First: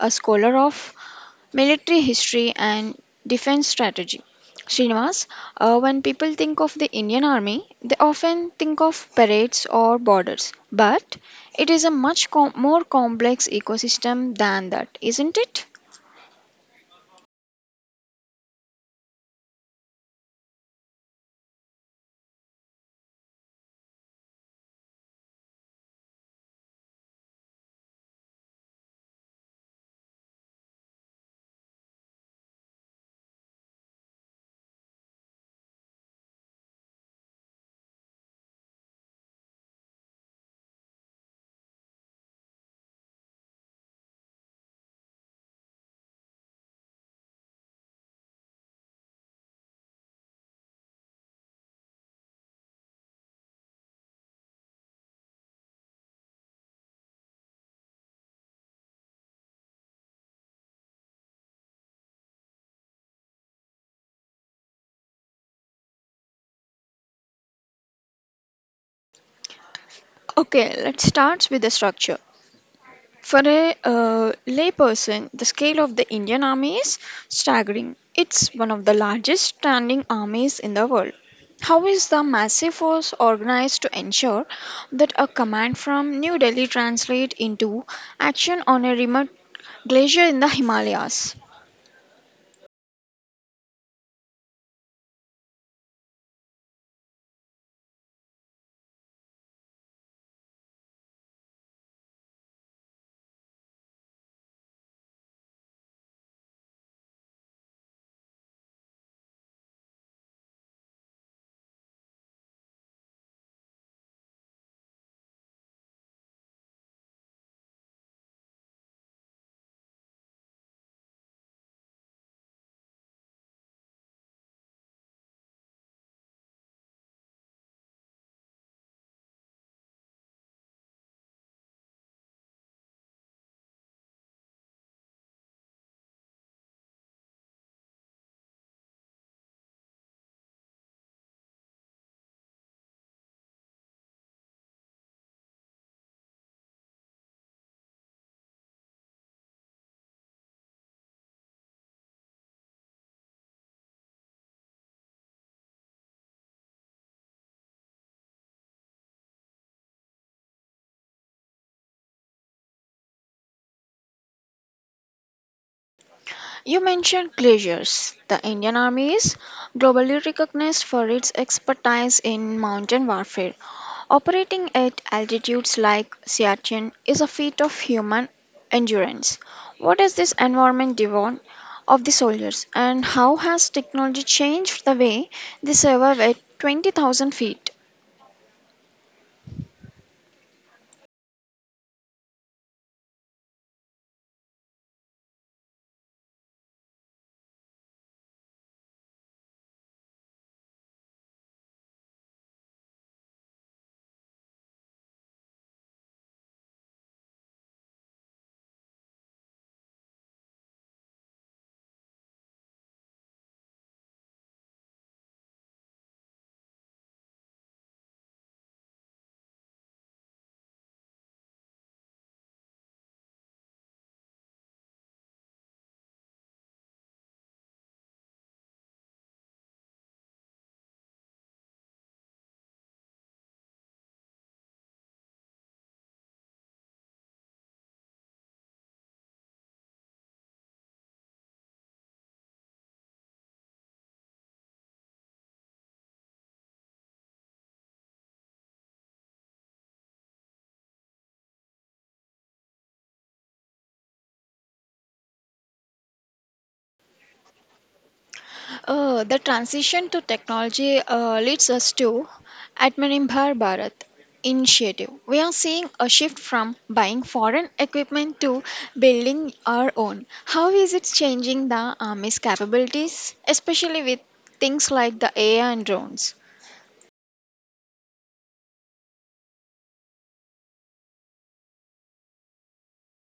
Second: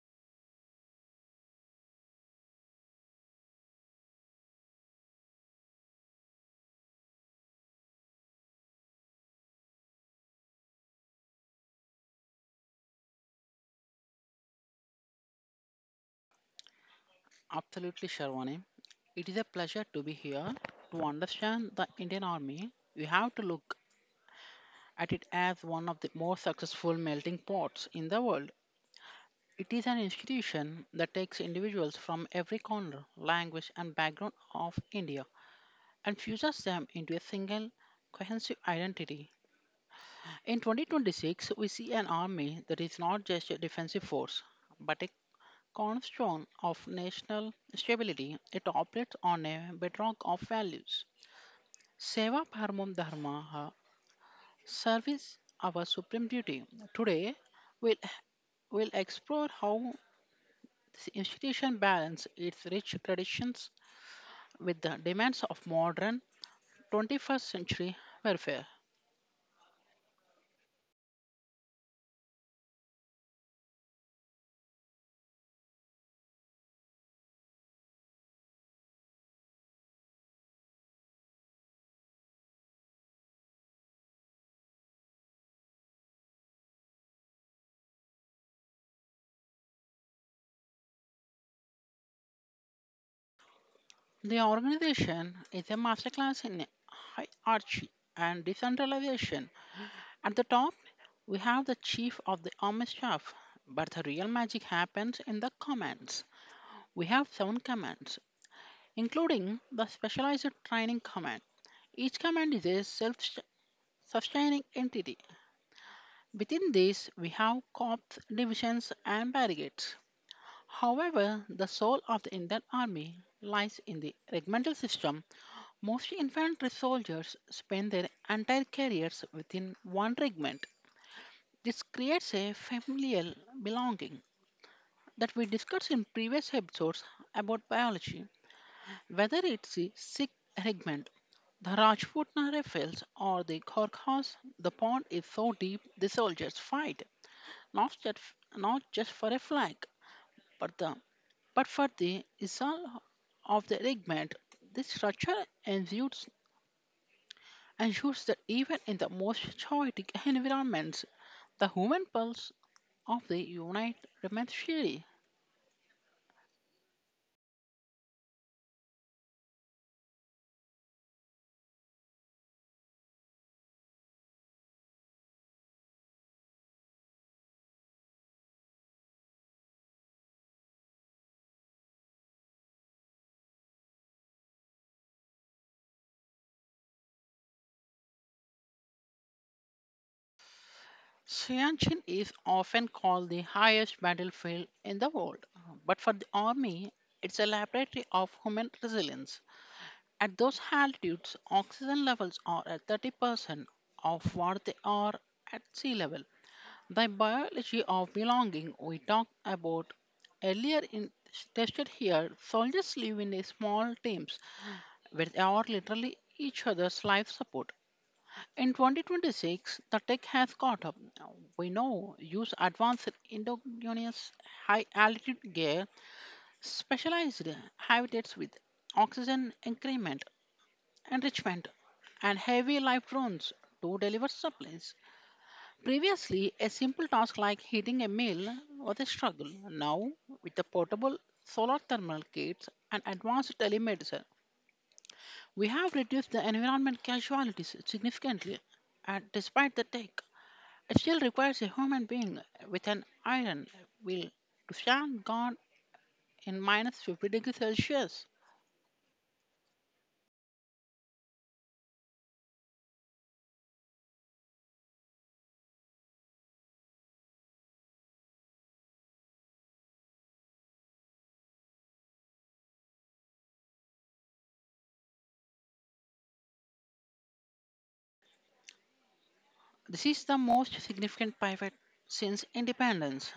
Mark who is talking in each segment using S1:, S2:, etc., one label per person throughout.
S1: a scholar of military history and defense strategy. Srinivas, when people think of the Indian Army, they often think of parades or borders. But it is a much more complex ecosystem than that, isn't it?
S2: Absolutely, Sharwani. It is a pleasure to be here. To understand the Indian Army, we have to look at it as one of the most successful melting pots in the world. It is an institution that takes individuals from every corner, language, and background of India and fuses them into a single cohesive identity. In 2026, we see an army that is not just a defensive force, but a cornerstone of national stability. It operates on a bedrock of values. Seva paramam dharmaha, service our supreme duty. Today, we'll, we'll explore how this institution balances its rich traditions with the demands of modern 21st century welfare.
S1: Okay, let's start with the structure. For a layperson, the scale of the Indian Army is staggering. It's one of the largest standing armies in the world. How is the massive force organized to ensure that a command from New Delhi translates into action on a remote glacier in the Himalayas?
S2: The organization is a masterclass in hierarchy and decentralization. At the top, we have the chief of the army staff, but the real magic happens in the commands. We have seven commands, including the specialized training command. Each command is a self sustaining entity. Within this, we have corps, divisions, and brigades. However, the soul of the Indian Army lies in the regimental system. Most infantry soldiers spend their entire careers within one regiment. This creates a familial belonging that we discussed in previous episodes about biology, whether it's the sick regiment, the Rajputna rifles, or the Kharkas, the pond is so deep the soldiers fight, not just, not just for a flag, but, the, but for the isal of the regiment. This structure ensures, ensures that even in the most chaotic environments, the human pulse of the unit remains steady.
S1: You mentioned glaciers. The Indian Army is globally recognized for its expertise in mountain warfare. Operating at altitudes like Siachen is a feat of human endurance. What is this environment demand of the soldiers, and how has technology changed the way they survive at 20,000 feet?
S2: Siachen is often called the highest battlefield in the world, but for the army, it's a laboratory of human resilience. At those altitudes, oxygen levels are at 30% of what they are at sea level. The biology of belonging we talked about earlier in tested here, soldiers live in a small teams where they are literally each other's life support. In 2026, the tech has caught up. We now use advanced endogenous high altitude gear, specialized habitats with oxygen enrichment, and heavy life drones to deliver supplies. Previously, a simple task like heating a meal was a struggle. Now, with the portable solar thermal kits and advanced telemedicine, we have reduced the environment casualties significantly. And despite the tech, it still requires a human being with an iron will to stand guard in minus 50 degrees Celsius.
S1: The transition to technology leads us to Atmanirbhar Bharat initiative. We are seeing a shift from buying foreign equipment to building our own. How is it changing the army's capabilities, especially with things like the AI and drones?
S2: This is the most significant pivot since independence.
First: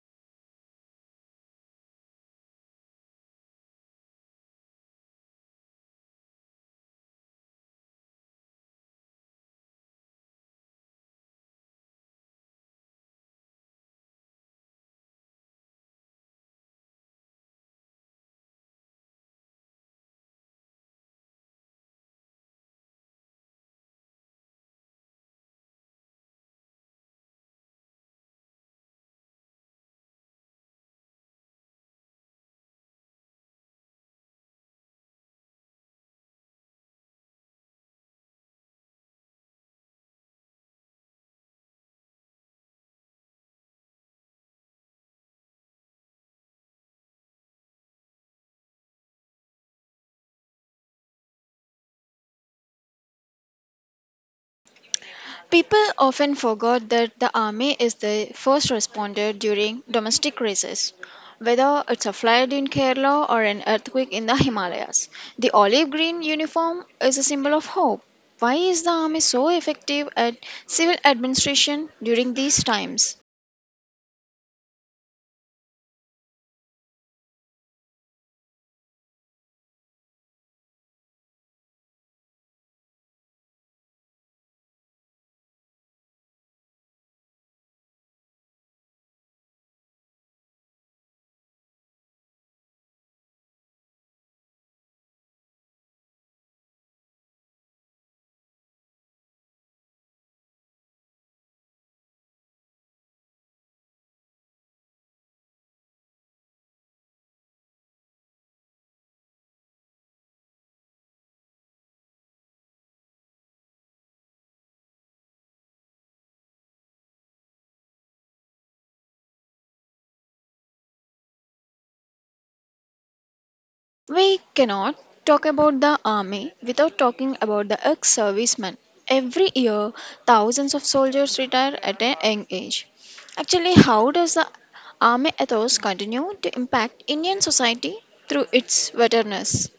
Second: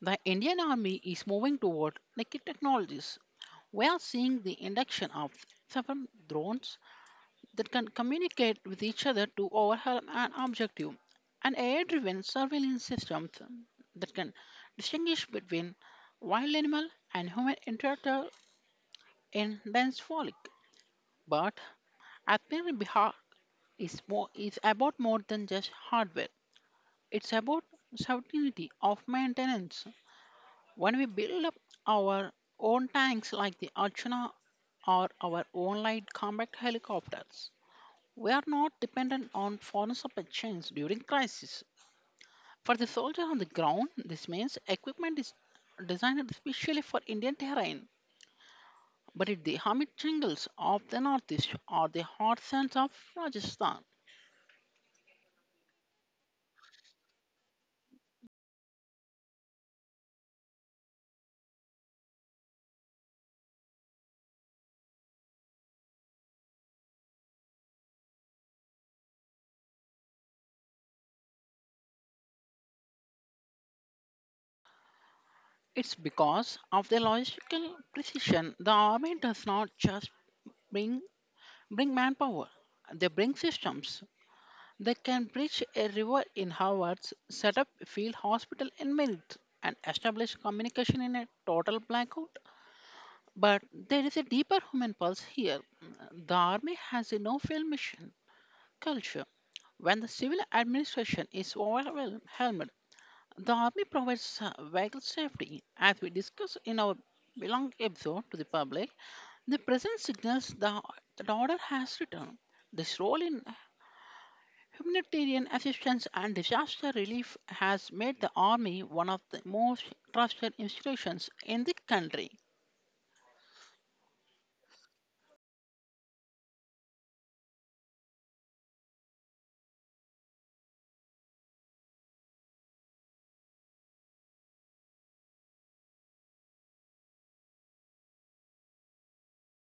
S2: The Indian Army is moving toward naked technologies. We are seeing the induction of seven drones that can communicate with each other to overwhelm an objective, and AI driven surveillance systems that can distinguish between wild animal and human in dense frolic. But Atmir Bihar is about more than just hardware. It's about certainty of maintenance. When we build up our own tanks like the Archana or our own light combat helicopters, we are not dependent on foreign supply chains during crisis. For the soldier on the ground, this means equipment is designed especially for Indian terrain, but if the hermit jungles of the northeast or the hot sands of Rajasthan,
S1: People often forget that the army is the first responder during domestic crises. Whether it's a flood in Kerala or an earthquake in the Himalayas, the olive green uniform is a symbol of hope. Why is the army so effective at civil administration during these times?
S2: it's because of their logistical precision. The army does not just bring bring manpower; they bring systems. They can bridge a river in hours, set up a field hospital in minutes, and establish communication in a total blackout. But there is a deeper human pulse here. The army has a no-fail mission culture. When the civil administration is overwhelmed, the Army provides vital safety. As we discussed in our belong episode to the public, the present signals the, that order has returned. This role in humanitarian assistance and disaster relief has made the Army one of the most trusted institutions in the country.
S1: We cannot talk about the army without talking about the ex servicemen. Every year, thousands of soldiers retire at a young age. Actually, how does the army ethos continue to impact Indian society through its veterans?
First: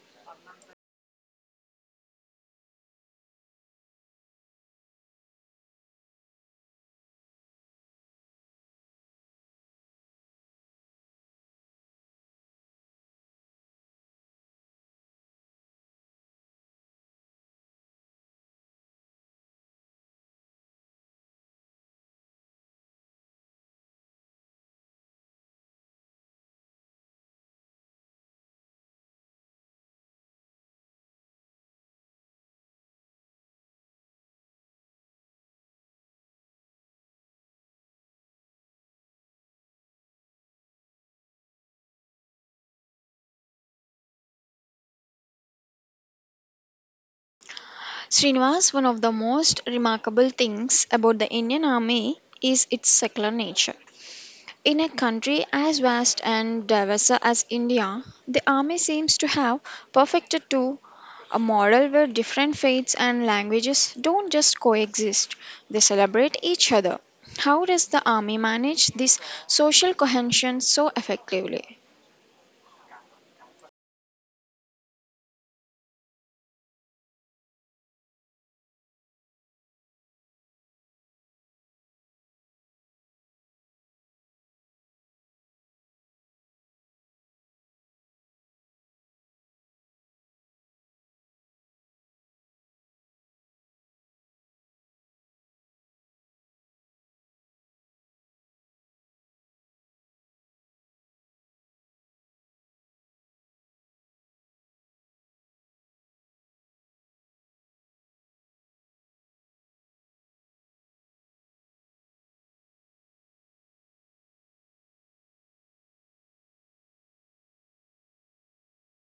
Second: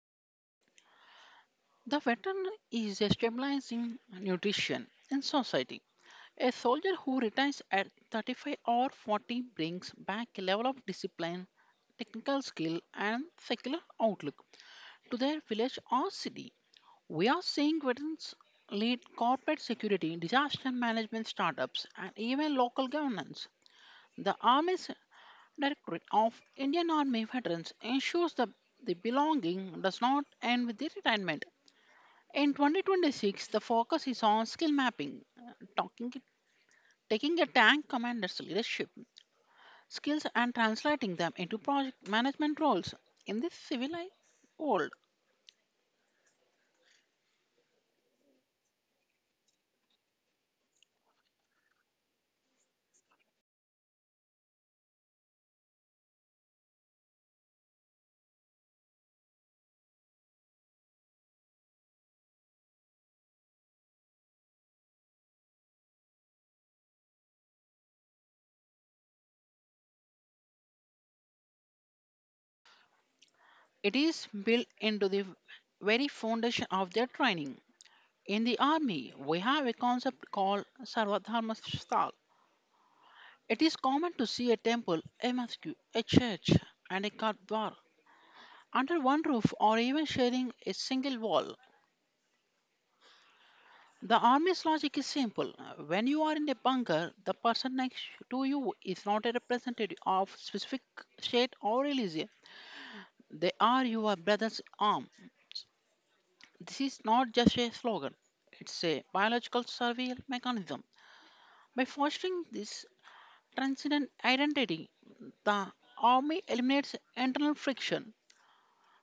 S2: The veteran is a stabilizing nutrition in society. A soldier who retires at 35 or 40 brings back a level of discipline, technical skill, and secular outlook to their village or city. We are seeing veterans lead corporate security, disaster management startups, and even local governance. The Army's Directorate of Indian Army Veterans ensures that the belonging does not end with the retirement. In 2026, the focus is on skill mapping, talking Taking a tank commander's leadership skills and translating them into project management roles in this civilized world,
S1: Srinivas, one of the most remarkable things about the Indian army is its secular nature. In a country as vast and diverse as India, the army seems to have perfected to a model where different faiths and languages don't just coexist, they celebrate each other. How does the army manage this social cohesion so effectively?
S2: it is built into the very foundation of their training. In the army, we have a concept called Sarvadharma Sthal. It is common to see a temple, a mosque, a church, and a gurdwara under one roof or even sharing a single wall. The army's logic is simple. When you are in a bunker, the person next to you is not a representative of specific state or religion. They are your brother's arm. This is not just a slogan. It's a biological survival mechanism. By fostering this transcendent identity, the army eliminates internal friction.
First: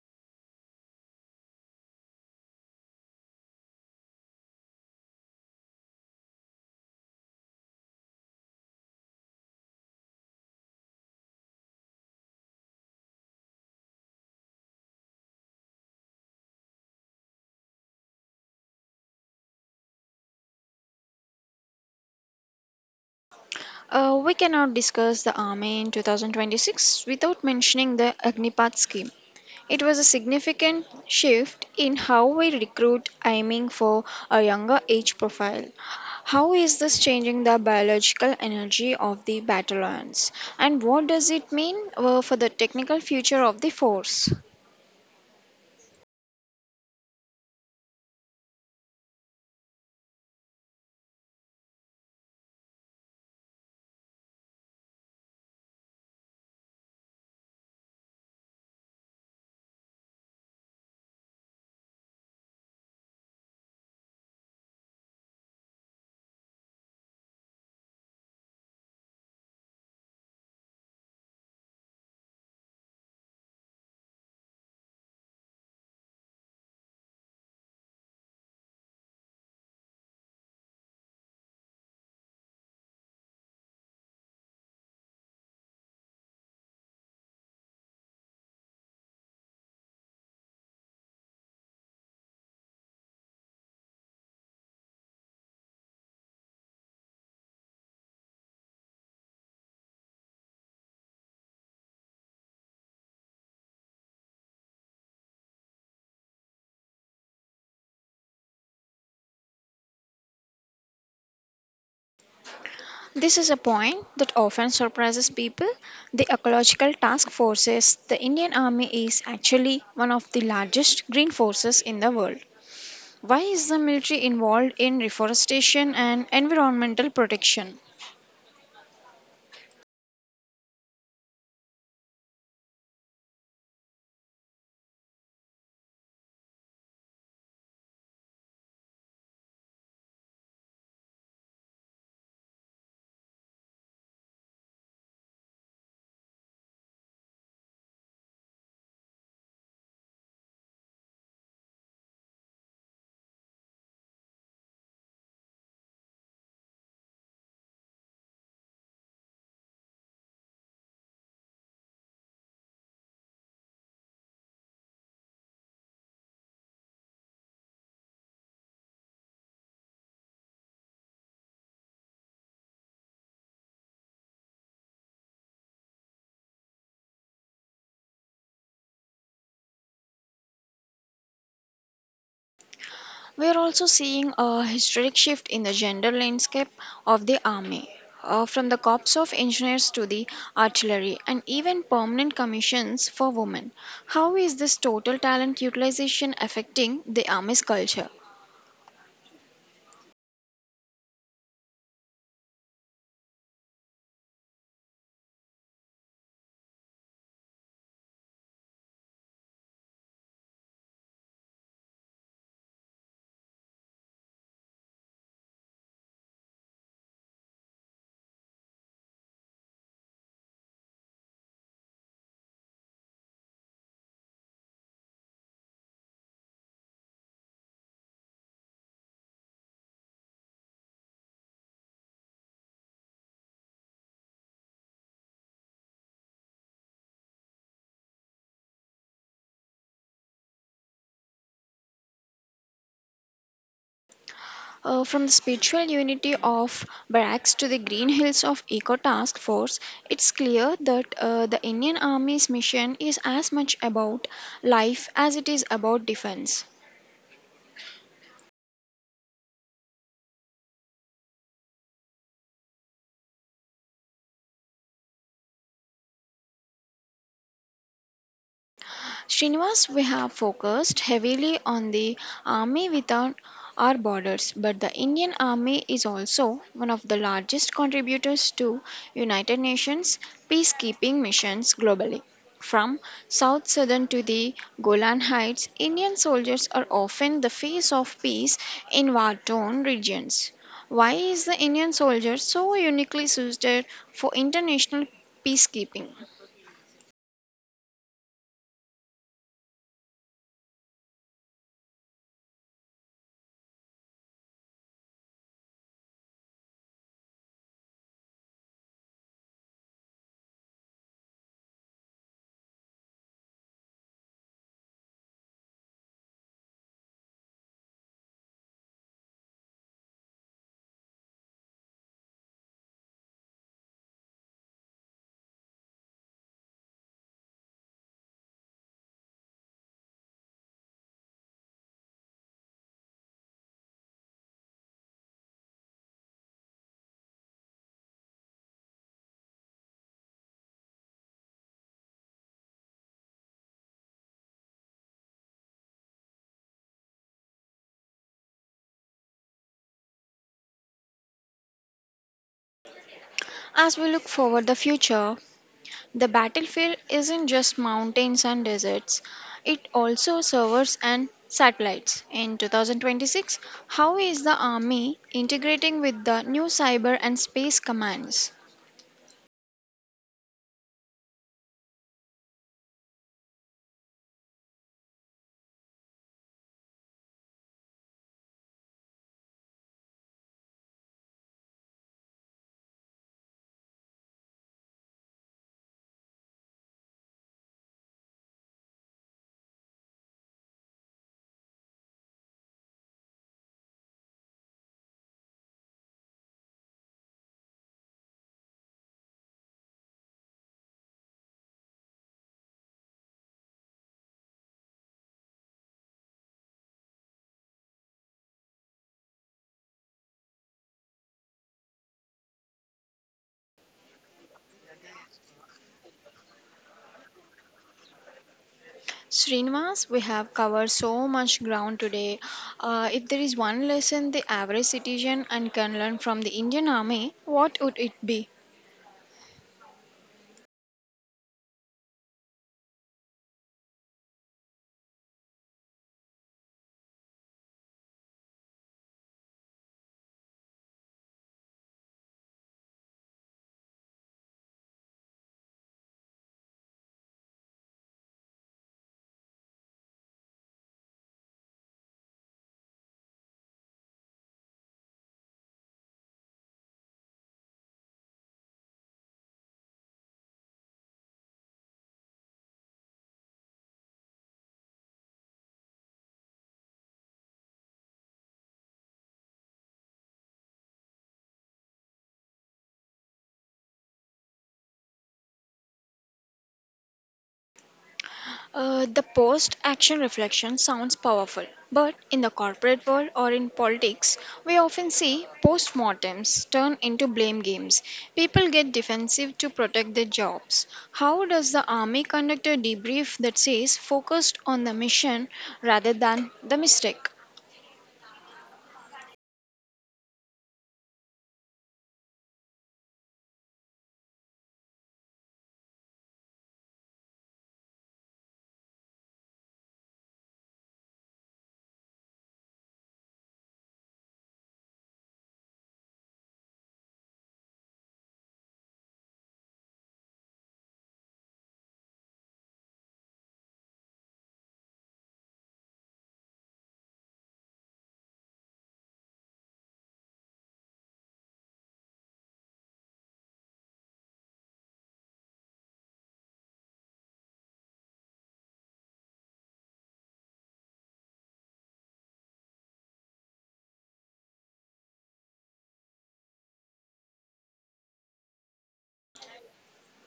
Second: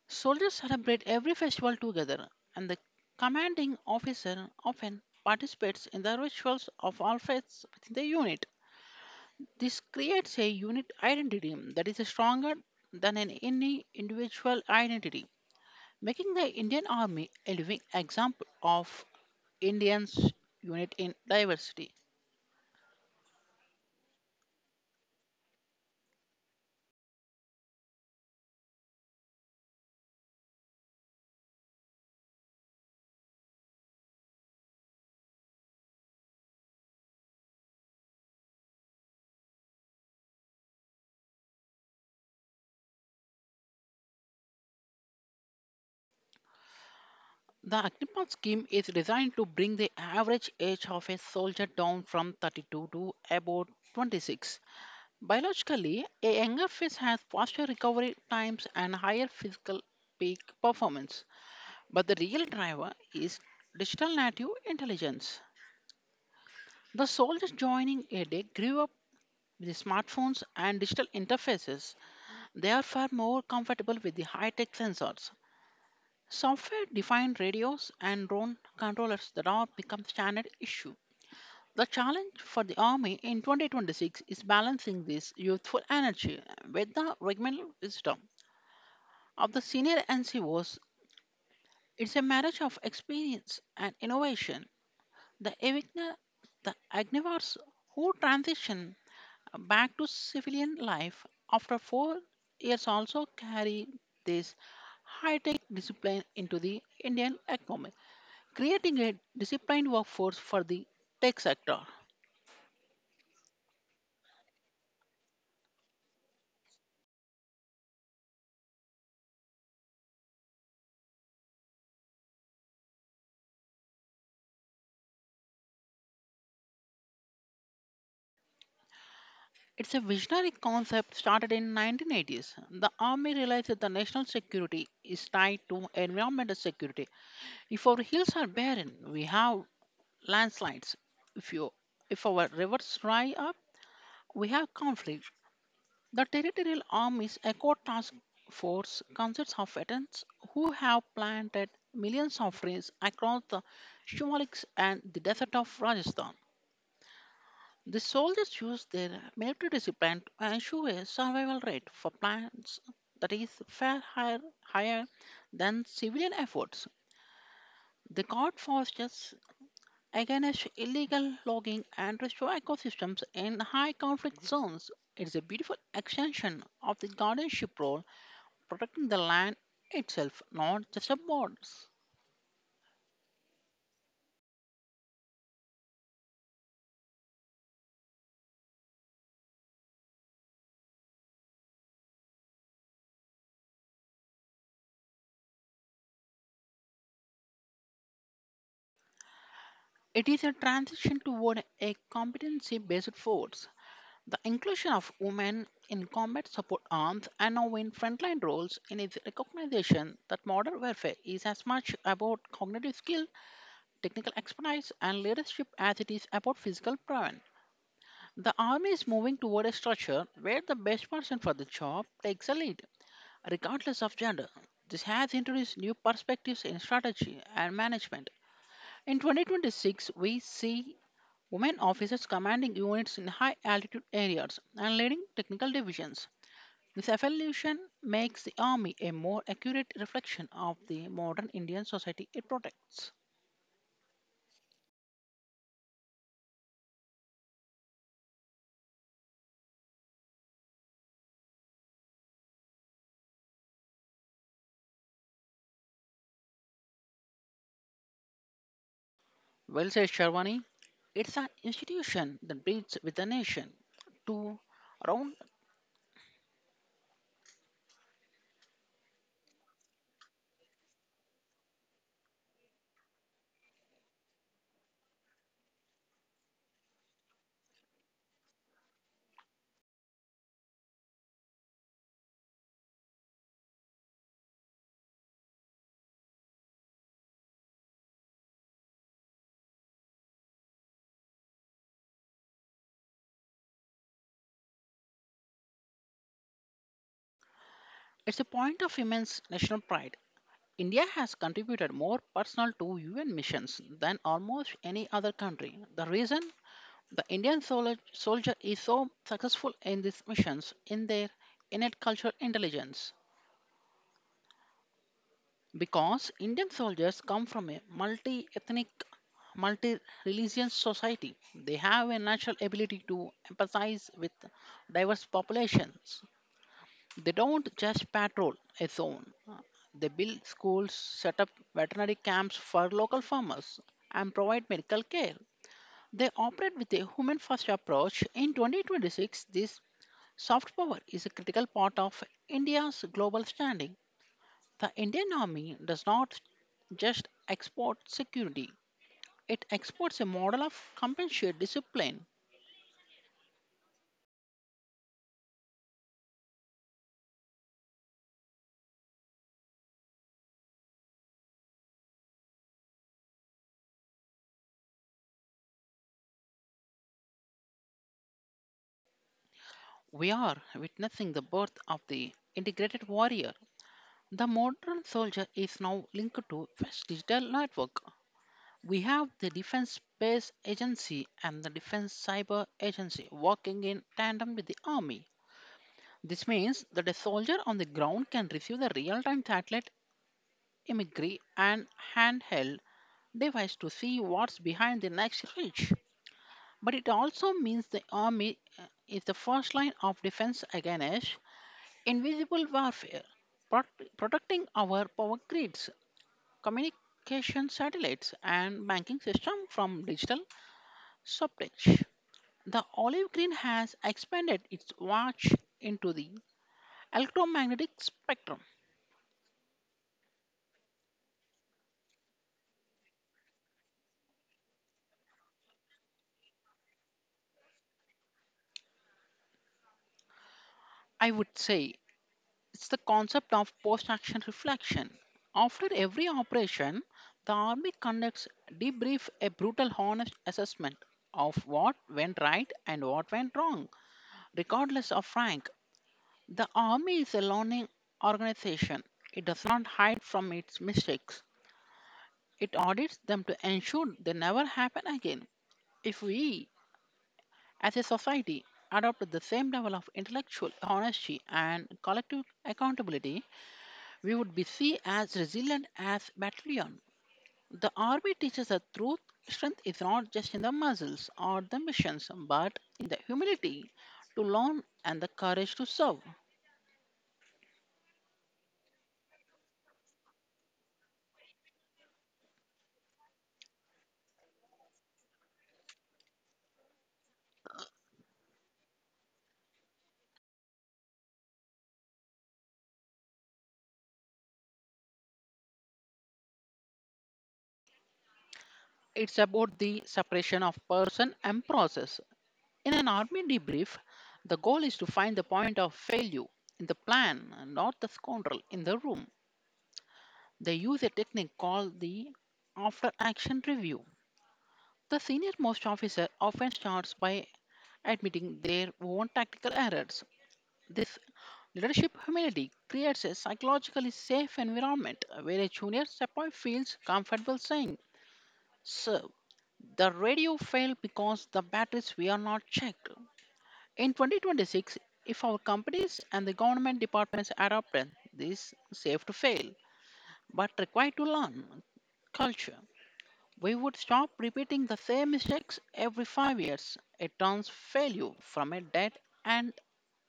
S2: Soldiers celebrate every festival together, and the commanding officer often participates in the rituals of all faiths within the unit. This creates a unit identity that is stronger than an any individual identity, making the Indian Army a living example of Indians' unit in diversity.
S1: We cannot discuss the army in 2026 without mentioning the Agnipath scheme. It was a significant shift in how we recruit, aiming for a younger age profile. How is this changing the biological energy of the battalions? And what does it mean for the technical future of the force?
S2: The Agnipath scheme is designed to bring the average age of a soldier down from 32 to about 26. Biologically, a younger fish has faster recovery times and higher physical peak performance, but the real driver is digital native intelligence. The soul is joining era grew up with the smartphones and digital interfaces. They are far more comfortable with the high-tech sensors, software-defined radios, and drone controllers that are become standard issue. The challenge for the army in 2026 is balancing this youthful energy with the regimental wisdom of the senior NCOs. It's a marriage of experience and innovation. The Evigna, the Agnivars who transition back to civilian life after 4 years also carry this high-tech discipline into the Indian economy, creating a disciplined workforce for the tech sector.
S1: This is a point that often surprises people. The ecological task forces, the Indian Army is actually one of the largest green forces in the world. Why is the military involved in reforestation and environmental protection?
S2: It's a visionary concept started in 1980s. The army realized that the national security is tied to environmental security. If our hills are barren, we have landslides. If you if our rivers dry up, we have conflict. The territorial armies eco task force consists of veterans who have planted millions of trees across the Shimaliks and the desert of Rajasthan. The soldiers use their military discipline to ensure a survival rate for plants that is far higher than civilian efforts. They guard forests against illegal logging and restore ecosystems in high conflict zones. It is a beautiful extension of the guardianship role protecting the land itself, not just the borders.
S1: We are also seeing a historic shift in the gender landscape of the army, from the corps of engineers to the artillery, and even permanent commissions for women. How is this total talent utilization affecting the army's culture?
S2: It is a transition toward a competency based force. The inclusion of women in combat support arms and now in frontline roles in its recognition that modern warfare is as much about cognitive skill, technical expertise, and leadership as it is about physical prowess. The army is moving toward a structure where the best person for the job takes the lead, regardless of gender. This has introduced new perspectives in strategy and management. In 2026, we see women officers commanding units in high altitude areas and leading technical divisions. This evolution makes the army a more accurate reflection of the modern Indian society it protects.
S1: From the spiritual unity of barracks to the green hills of eco task force, it's clear that the indian army's mission is as much about life as it is about defense.
S2: Well said, Sharwani. It's an institution that breathes with the nation. To round,
S1: Srinivas, we have focused heavily on the army without our borders, but the Indian Army is also one of the largest contributors to United Nations peacekeeping missions globally. From South Sudan to the Golan Heights, Indian soldiers are often the face of peace in war torn regions. Why is the Indian soldier so uniquely suited for international peacekeeping?
S2: it's a point of immense national pride. India has contributed more personal to UN missions than almost any other country. The reason? The soldier is so successful in these missions in their innate cultural intelligence because Indian soldiers come from a multi ethnic, multi religious society. They have a natural ability to empathize with diverse populations. They don't just patrol a zone, they build schools, set up veterinary camps for local farmers, and provide medical care. They operate with a human first approach. In 2026, this soft power is a critical part of India's global standing. The Indian Army does not just export security, it exports a model of compassionate discipline.
S1: As we look forward the future, the battlefield isn't just mountains and deserts, it also servers and satellites. In 2026, how is the Army integrating with the new cyber and space commands?
S2: We are witnessing the birth of the integrated warrior. The modern soldier is now linked to West Digital Network. We have the Defense Space Agency and the Defense Cyber Agency working in tandem with the Army. This means that a soldier on the ground can receive the real time satellite imagery and handheld device to see what's behind the next ridge. But it also means the army is the first line of defense against invisible warfare, protecting our power grids, communication satellites, and banking system from digital sabotage. The olive green has expanded its watch into the electromagnetic spectrum.
S1: Srinivas, we have covered so much ground today. If there is one lesson the average citizen and can learn from the Indian Army, what would it be?
S2: I would say it's the concept of post action reflection. After every operation, the Army conducts debrief a brutal honest assessment of what went right and what went wrong. Regardless of rank, the Army is a learning organization. It does not hide from its mistakes. It audits them to ensure they never happen again. If we, as a society, adopt the same level of intellectual honesty and collective accountability, we would be seen as resilient as battalion. The army teaches that truth strength is not just in the muscles or the missions, but in the humility to learn and the courage to serve.
S1: The post action reflection sounds powerful, but in the corporate world or in politics, we often see post mortems turn into blame games. People get defensive to protect their jobs. How does the army conduct a debrief that says focused on the mission rather than the mistake?
S2: It's about the separation of person and process. In an army debrief, the goal is to find the point of failure in the plan, not the scoundrel in the room. They use a technique called the after action review. The senior most officer often starts by admitting their own tactical errors. This leadership humility creates a psychologically safe environment where a junior sepoy feels comfortable saying, "Sir, the radio failed because the batteries were not checked." In 2026, if our companies and the government departments adopt this safe to fail but required to learn culture, we would stop repeating the same mistakes every 5 years. It turns failure from a dead and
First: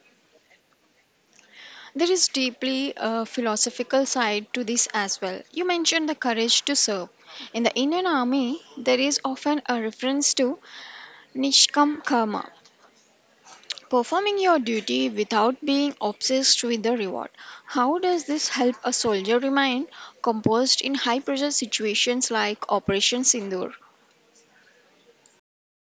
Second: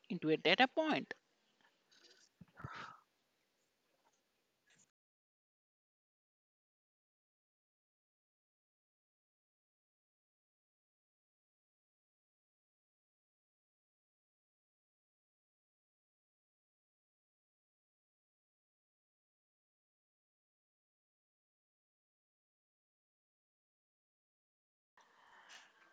S2: into a data point.
S1: There is deeply a philosophical side to this as well. You mentioned the courage to serve. In the Indian Army, there is often a reference to Nishkam Karma, performing your duty without being obsessed with the reward. How does this help a soldier remain composed in high pressure situations like Operation Sindoor?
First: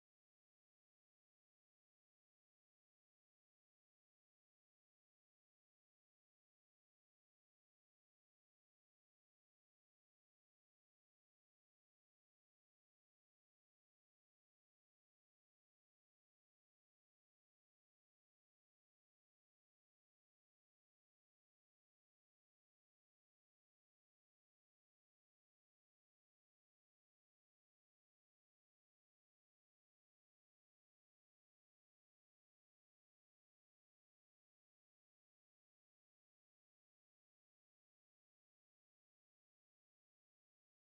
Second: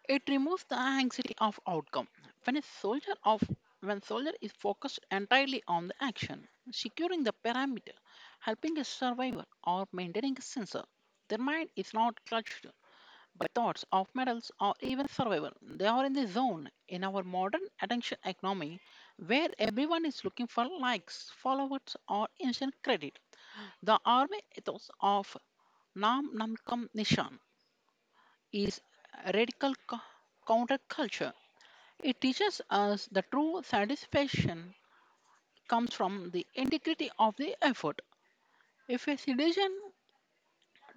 S2: It removes the anxiety of outcome. When a soldier of when soldier is focused entirely on the action, securing the parameter, helping a survivor or maintaining a sensor, their mind is not clutched by thoughts of medals or even survival. They are in the zone. In our modern attention economy where everyone is looking for likes, followers, or instant credit, the army ethos of Namkam Nishan is radical counterculture. It teaches us the true satisfaction comes from the integrity of the effort. If a citizen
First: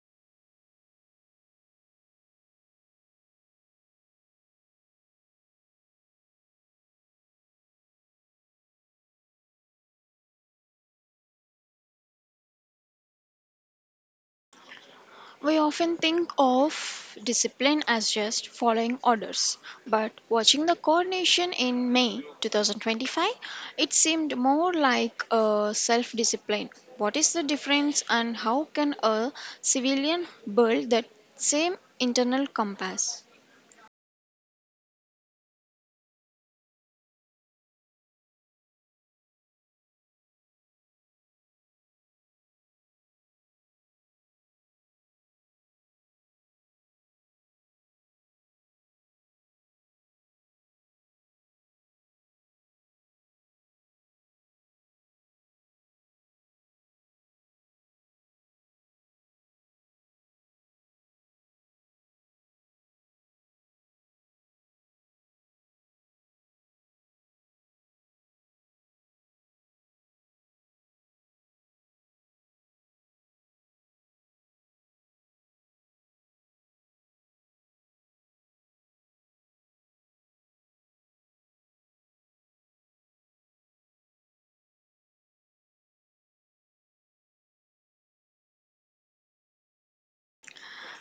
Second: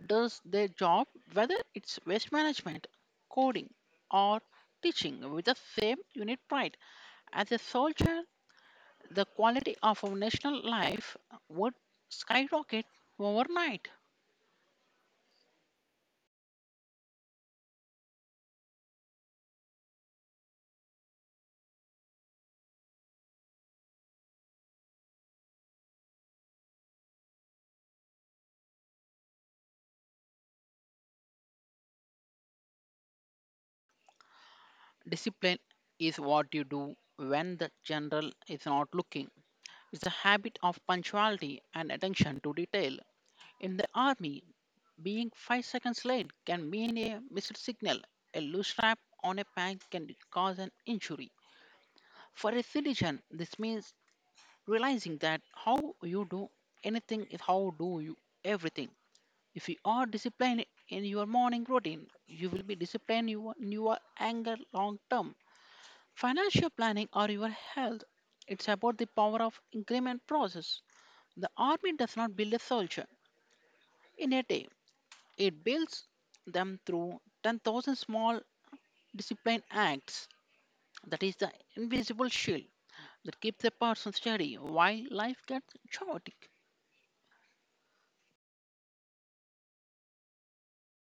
S2: does their job, whether it's waste management, coding, or teaching, with the same unit pride as a soldier, the quality of our national life would skyrocket overnight.
S1: We often think of discipline as just following orders, but watching the coronation in May 2025, it seemed more like a self discipline. What is the difference, and how can a civilian build that same internal compass?
S2: Discipline is what you do when the general is not looking. Is a habit of punctuality and attention to detail. In the army, being 5 seconds late can mean a missed signal. A loose strap on a pant can cause an injury. For a citizen, this means realizing that how you do anything is how do you everything. If you are disciplined in your morning routine, you will be disciplined in your anger, long term, financial planning, or your health. It's about the power of increment process. The army does not build a soldier in a day. It builds them through 10,000 small disciplined acts. That is the invisible shield that keeps a person steady while life gets chaotic.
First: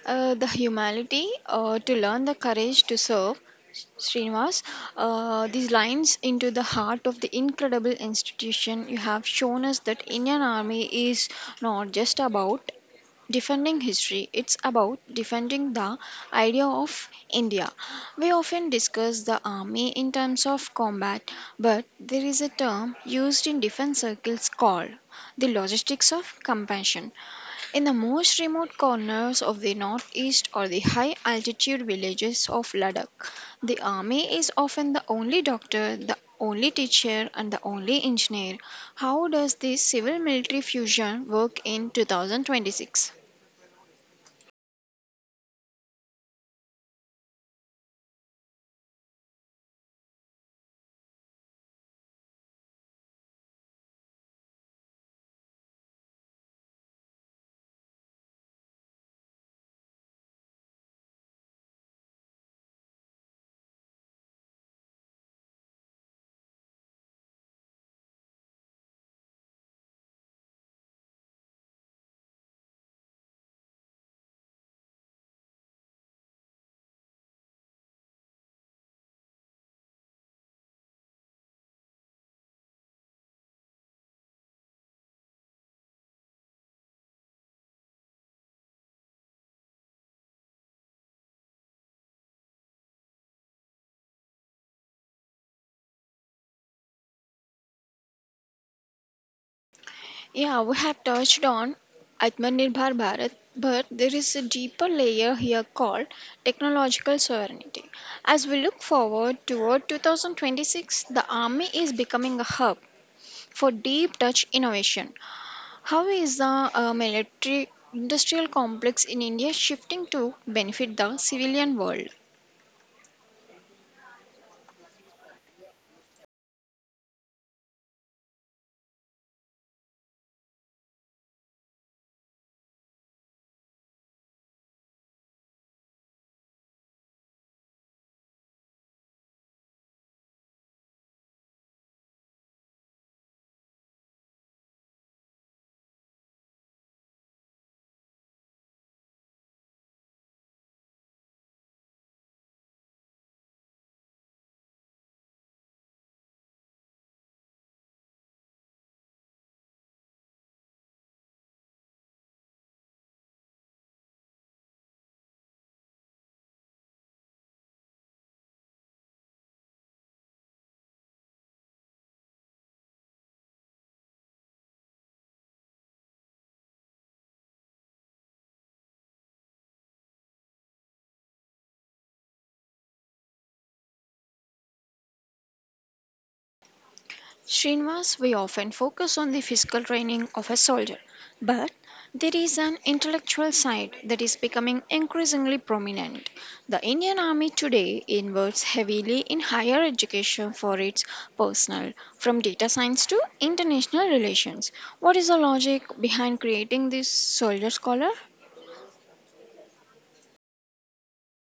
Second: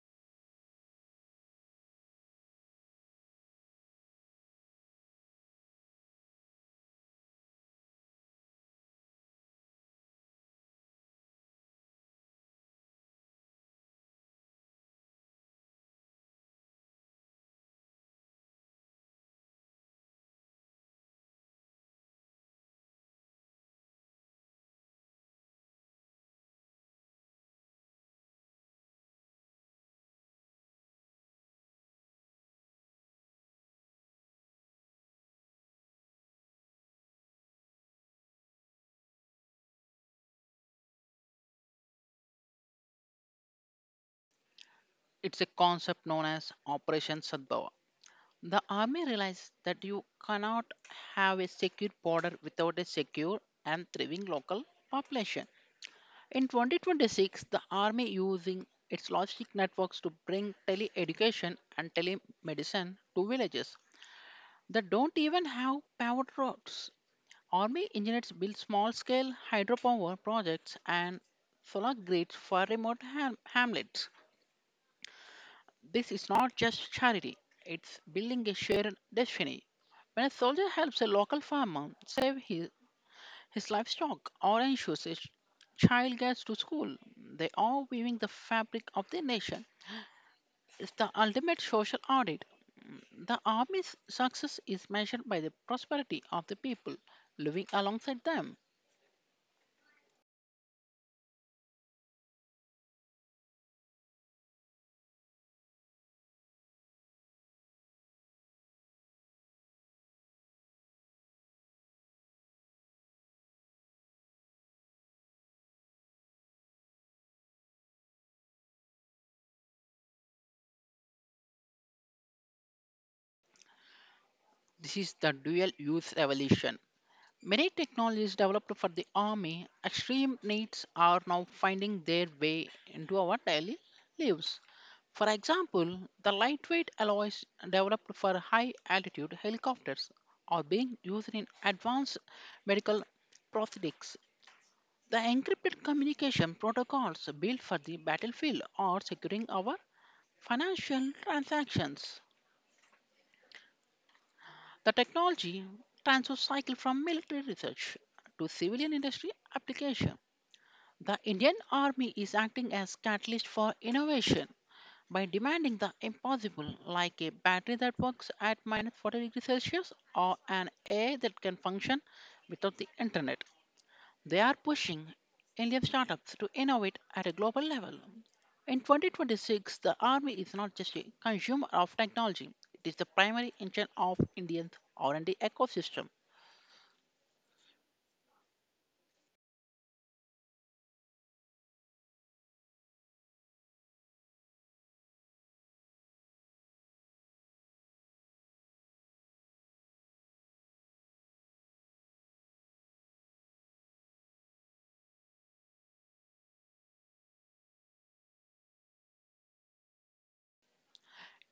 S1: The humanity to learn the courage to serve, Srinivas. These lines into the heart of the incredible institution. You have shown us that Indian Army is not just about defending history, it's about defending the idea of india. We often discuss the army in terms of combat, but there is a term used in defense circles called the logistics of compassion. In the most remote corners of the northeast or the high altitude villages of Ladakh, the army is often the only doctor, the only teacher, and the only engineer. How does this civil military fusion work in 2026?
S2: It's a concept known as Operation Sadbhava. The army realized that you cannot have a secure border without a secure and thriving local population. In 2026, the Army using its logistic networks to bring tele-education and telemedicine to villages that don't even have paved roads. Army engineers build small-scale hydropower projects and solar grids for remote hamlets. This is not just charity, it's building a shared destiny. When a soldier helps a local farmer save his livestock or ensures his child gets to school, they are weaving the fabric of the nation. It's the ultimate social audit. The army's success is measured by the prosperity of the people living alongside them.
S1: Yeah, we have touched on Atmanirbhar Bharat, but there is a deeper layer here called technological sovereignty. As we look forward toward 2026, the army is becoming a hub for deep touch innovation. How is the military industrial complex in India shifting to benefit the civilian world?
S2: This is the dual use revolution. Many technologies developed for the army, extreme needs, are now finding their way into our daily lives. For example, the lightweight alloys developed for high altitude helicopters are being used in advanced medical prosthetics. The encrypted communication protocols built for the battlefield are securing our financial transactions. The technology transfers cycle from military research to civilian industry application. The Indian Army is acting as catalyst for innovation by demanding the impossible, like a battery that works at minus 40 degrees Celsius or an AI that can function without the internet. They are pushing Indian startups to innovate at a global level. In 2026, the army is not just a consumer of technology, it is the primary engine of India's R&D ecosystem.
S1: Srinivas, we often focus on the physical training of a soldier, but there is an intellectual side that is becoming increasingly prominent. The Indian Army today invests heavily in higher education for its personnel, from data science to international relations. What is the logic behind creating this soldier scholar?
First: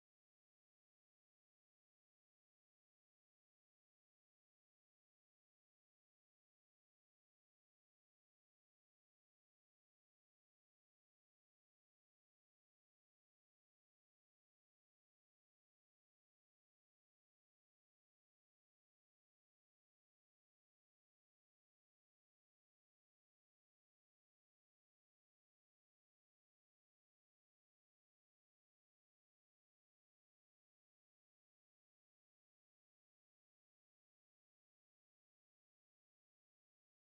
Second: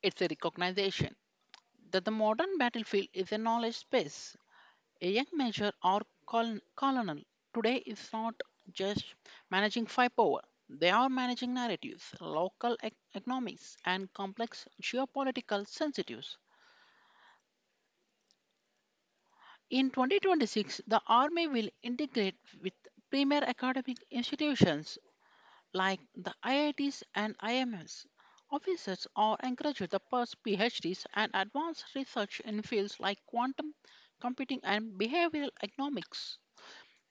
S2: It's a recognition that the modern battlefield is a knowledge space. A young major or colonel today is not just managing firepower, they are managing narratives, local economies, and complex geopolitical sensitives. In 2026, the Army will integrate with premier academic institutions like the IITs and IMS. Officers are encouraged to pursue PhDs and advanced research in fields like quantum computing and behavioral economics.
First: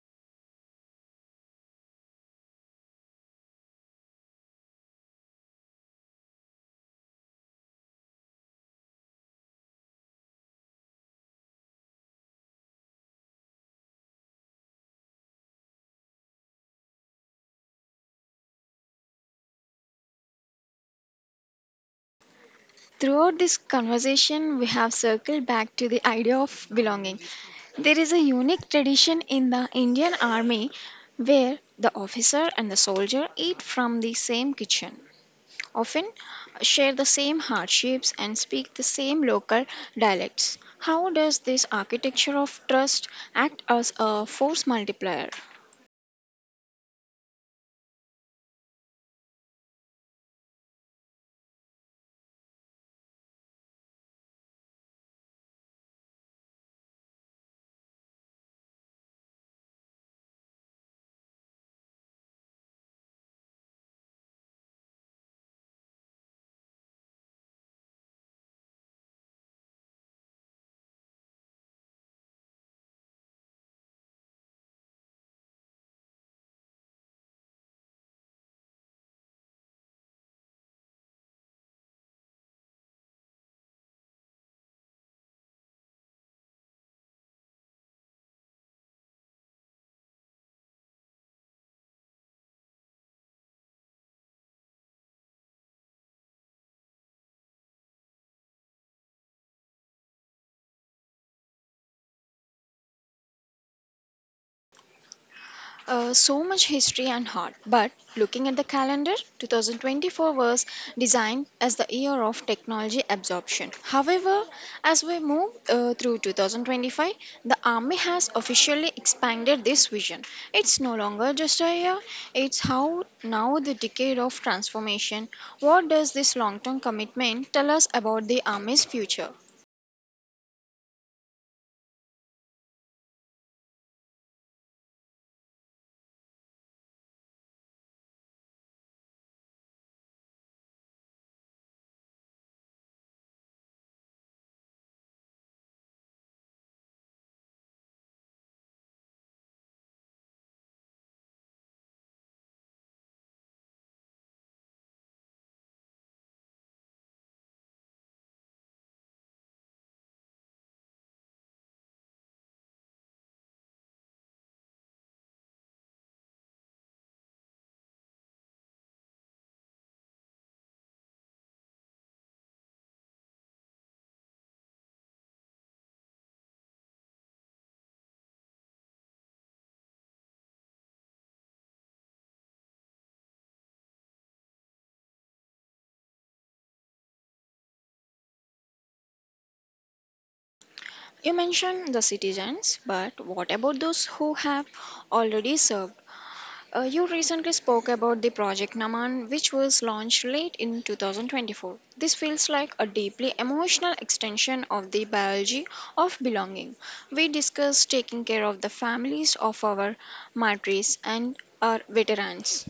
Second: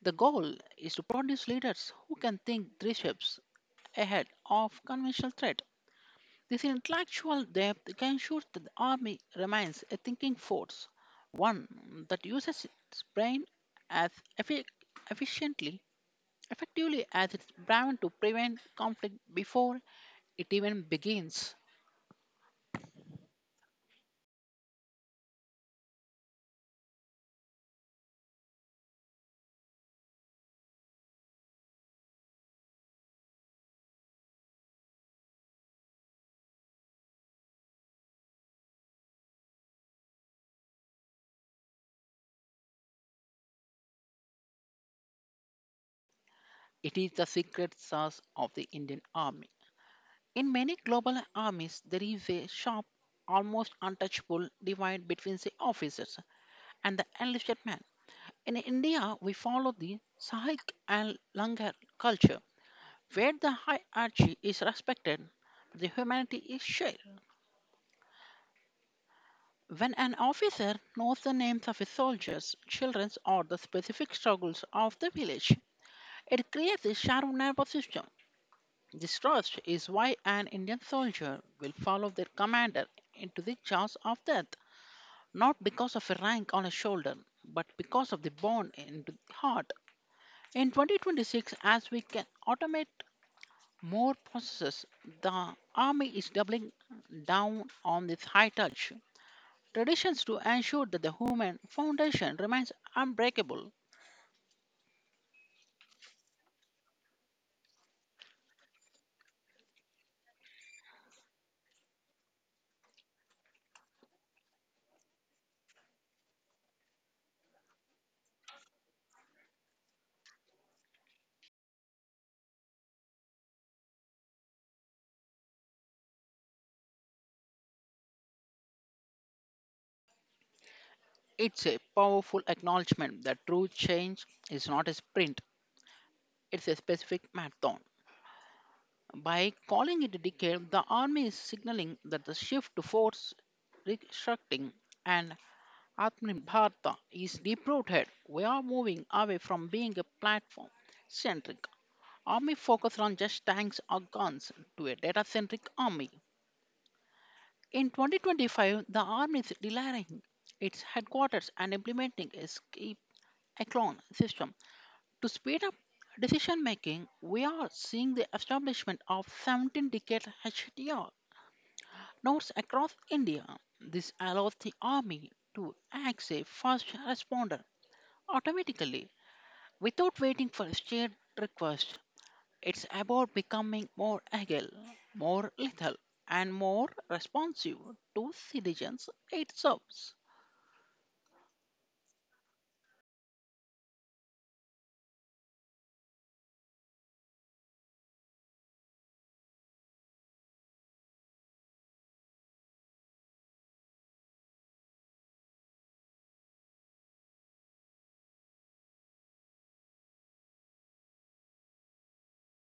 S2: The goal is to produce leaders who can think three steps ahead of conventional threat. This intellectual depth can ensure that the army remains a thinking force, one that uses its brain as effi- efficiently, effectively, as its brain to prevent conflict before it even begins.
S1: Throughout this conversation, we have circled back to the idea of belonging. There is a unique tradition in the Indian army where the officer and the soldier eat from the same kitchen, often share the same hardships, and speak the same local dialects. How does this architecture of trust act as a force multiplier?
S2: It is the secret sauce of the Indian army. In many global armies, there is a sharp, almost untouchable divide between the officers and the enlisted man. In India, we follow the Sahik and Langar culture, where the hierarchy is respected, the humanity is shared. When an officer knows the names of his soldiers, children, or the specific struggles of the village, it creates a shared nervous system. This trust is why an Indian soldier will follow their commander into the jaws of death, not because of a rank on a shoulder, but because of the bond in the heart. In 2026, as we can automate more processes, the Army is doubling down on this high touch traditions to ensure that the human foundation remains unbreakable.
S1: So much history and heart. But looking at the calendar, 2024 was designed as the year of technology absorption. However, as we move through 2025, the Army has officially expanded this vision. It's no longer just a year, it's how now the decade of transformation. What does this long term commitment tell us about the Army's future?
S2: It's a powerful acknowledgement that true change is not a sprint, it's a specific marathon. By calling it a decade, the Army is signaling that the shift to force restructuring and Atmanirbharta is deep rooted. We are moving away from being a platform centric army focused on just tanks or guns to a data centric army. In 2025, the army is relaying its headquarters and implementing a skip echelon system to speed up decision making. We are seeing the establishment of 17 decade HDR nodes across India. This allows the army to act as a first responder automatically, without waiting for a shared request. It's about becoming more agile, more lethal, and more responsive to citizens it serves.
S1: You mentioned the citizens, but what about those who have already served? You recently spoke about the project Naman, which was launched late in 2024. This feels like a deeply emotional extension of the biology of belonging. We discussed taking care of the families of our martyrs and our veterans.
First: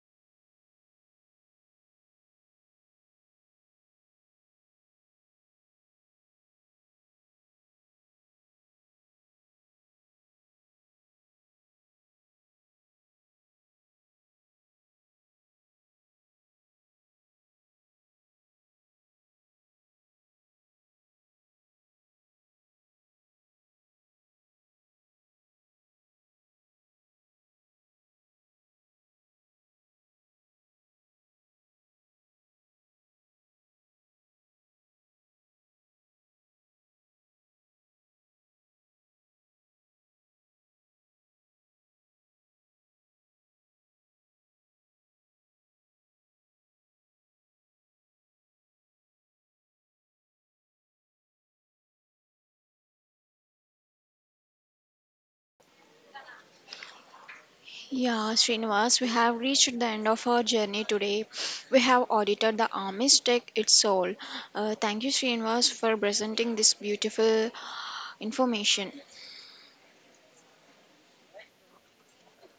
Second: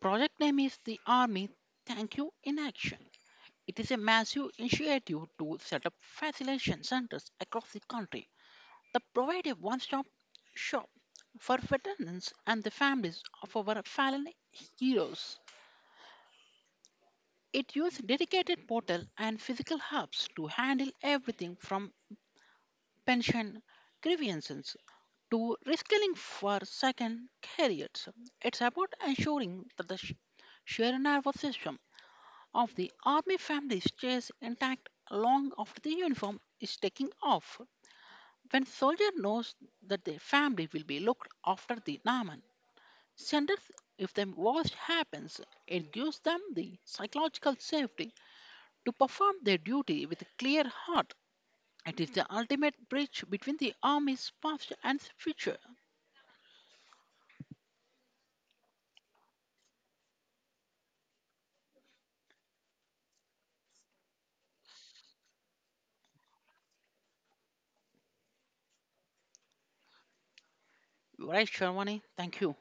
S2: Project name is the Army Thank You in Action. It is a massive initiative to set up facilitation centers across the country that provide a one stop shop for veterans and the families of our fallen heroes. It uses dedicated portal and physical hubs to handle everything from pension grievances to reskilling for second careers. It's about ensuring that the sheer nervous system of the army family stays intact long after the uniform is taken off. When soldier knows that their family will be looked after the Naman centers if the worst happens, it gives them the psychological safety to perform their duty with a clear heart. It is the ultimate bridge between the army's past and future.
S1: Yeah, Srinivas, we have reached the end of our journey today. We have audited the army's tech, its soul. Thank you, Srinivas, for presenting this beautiful information.
S2: Right, Sharmani, thank you.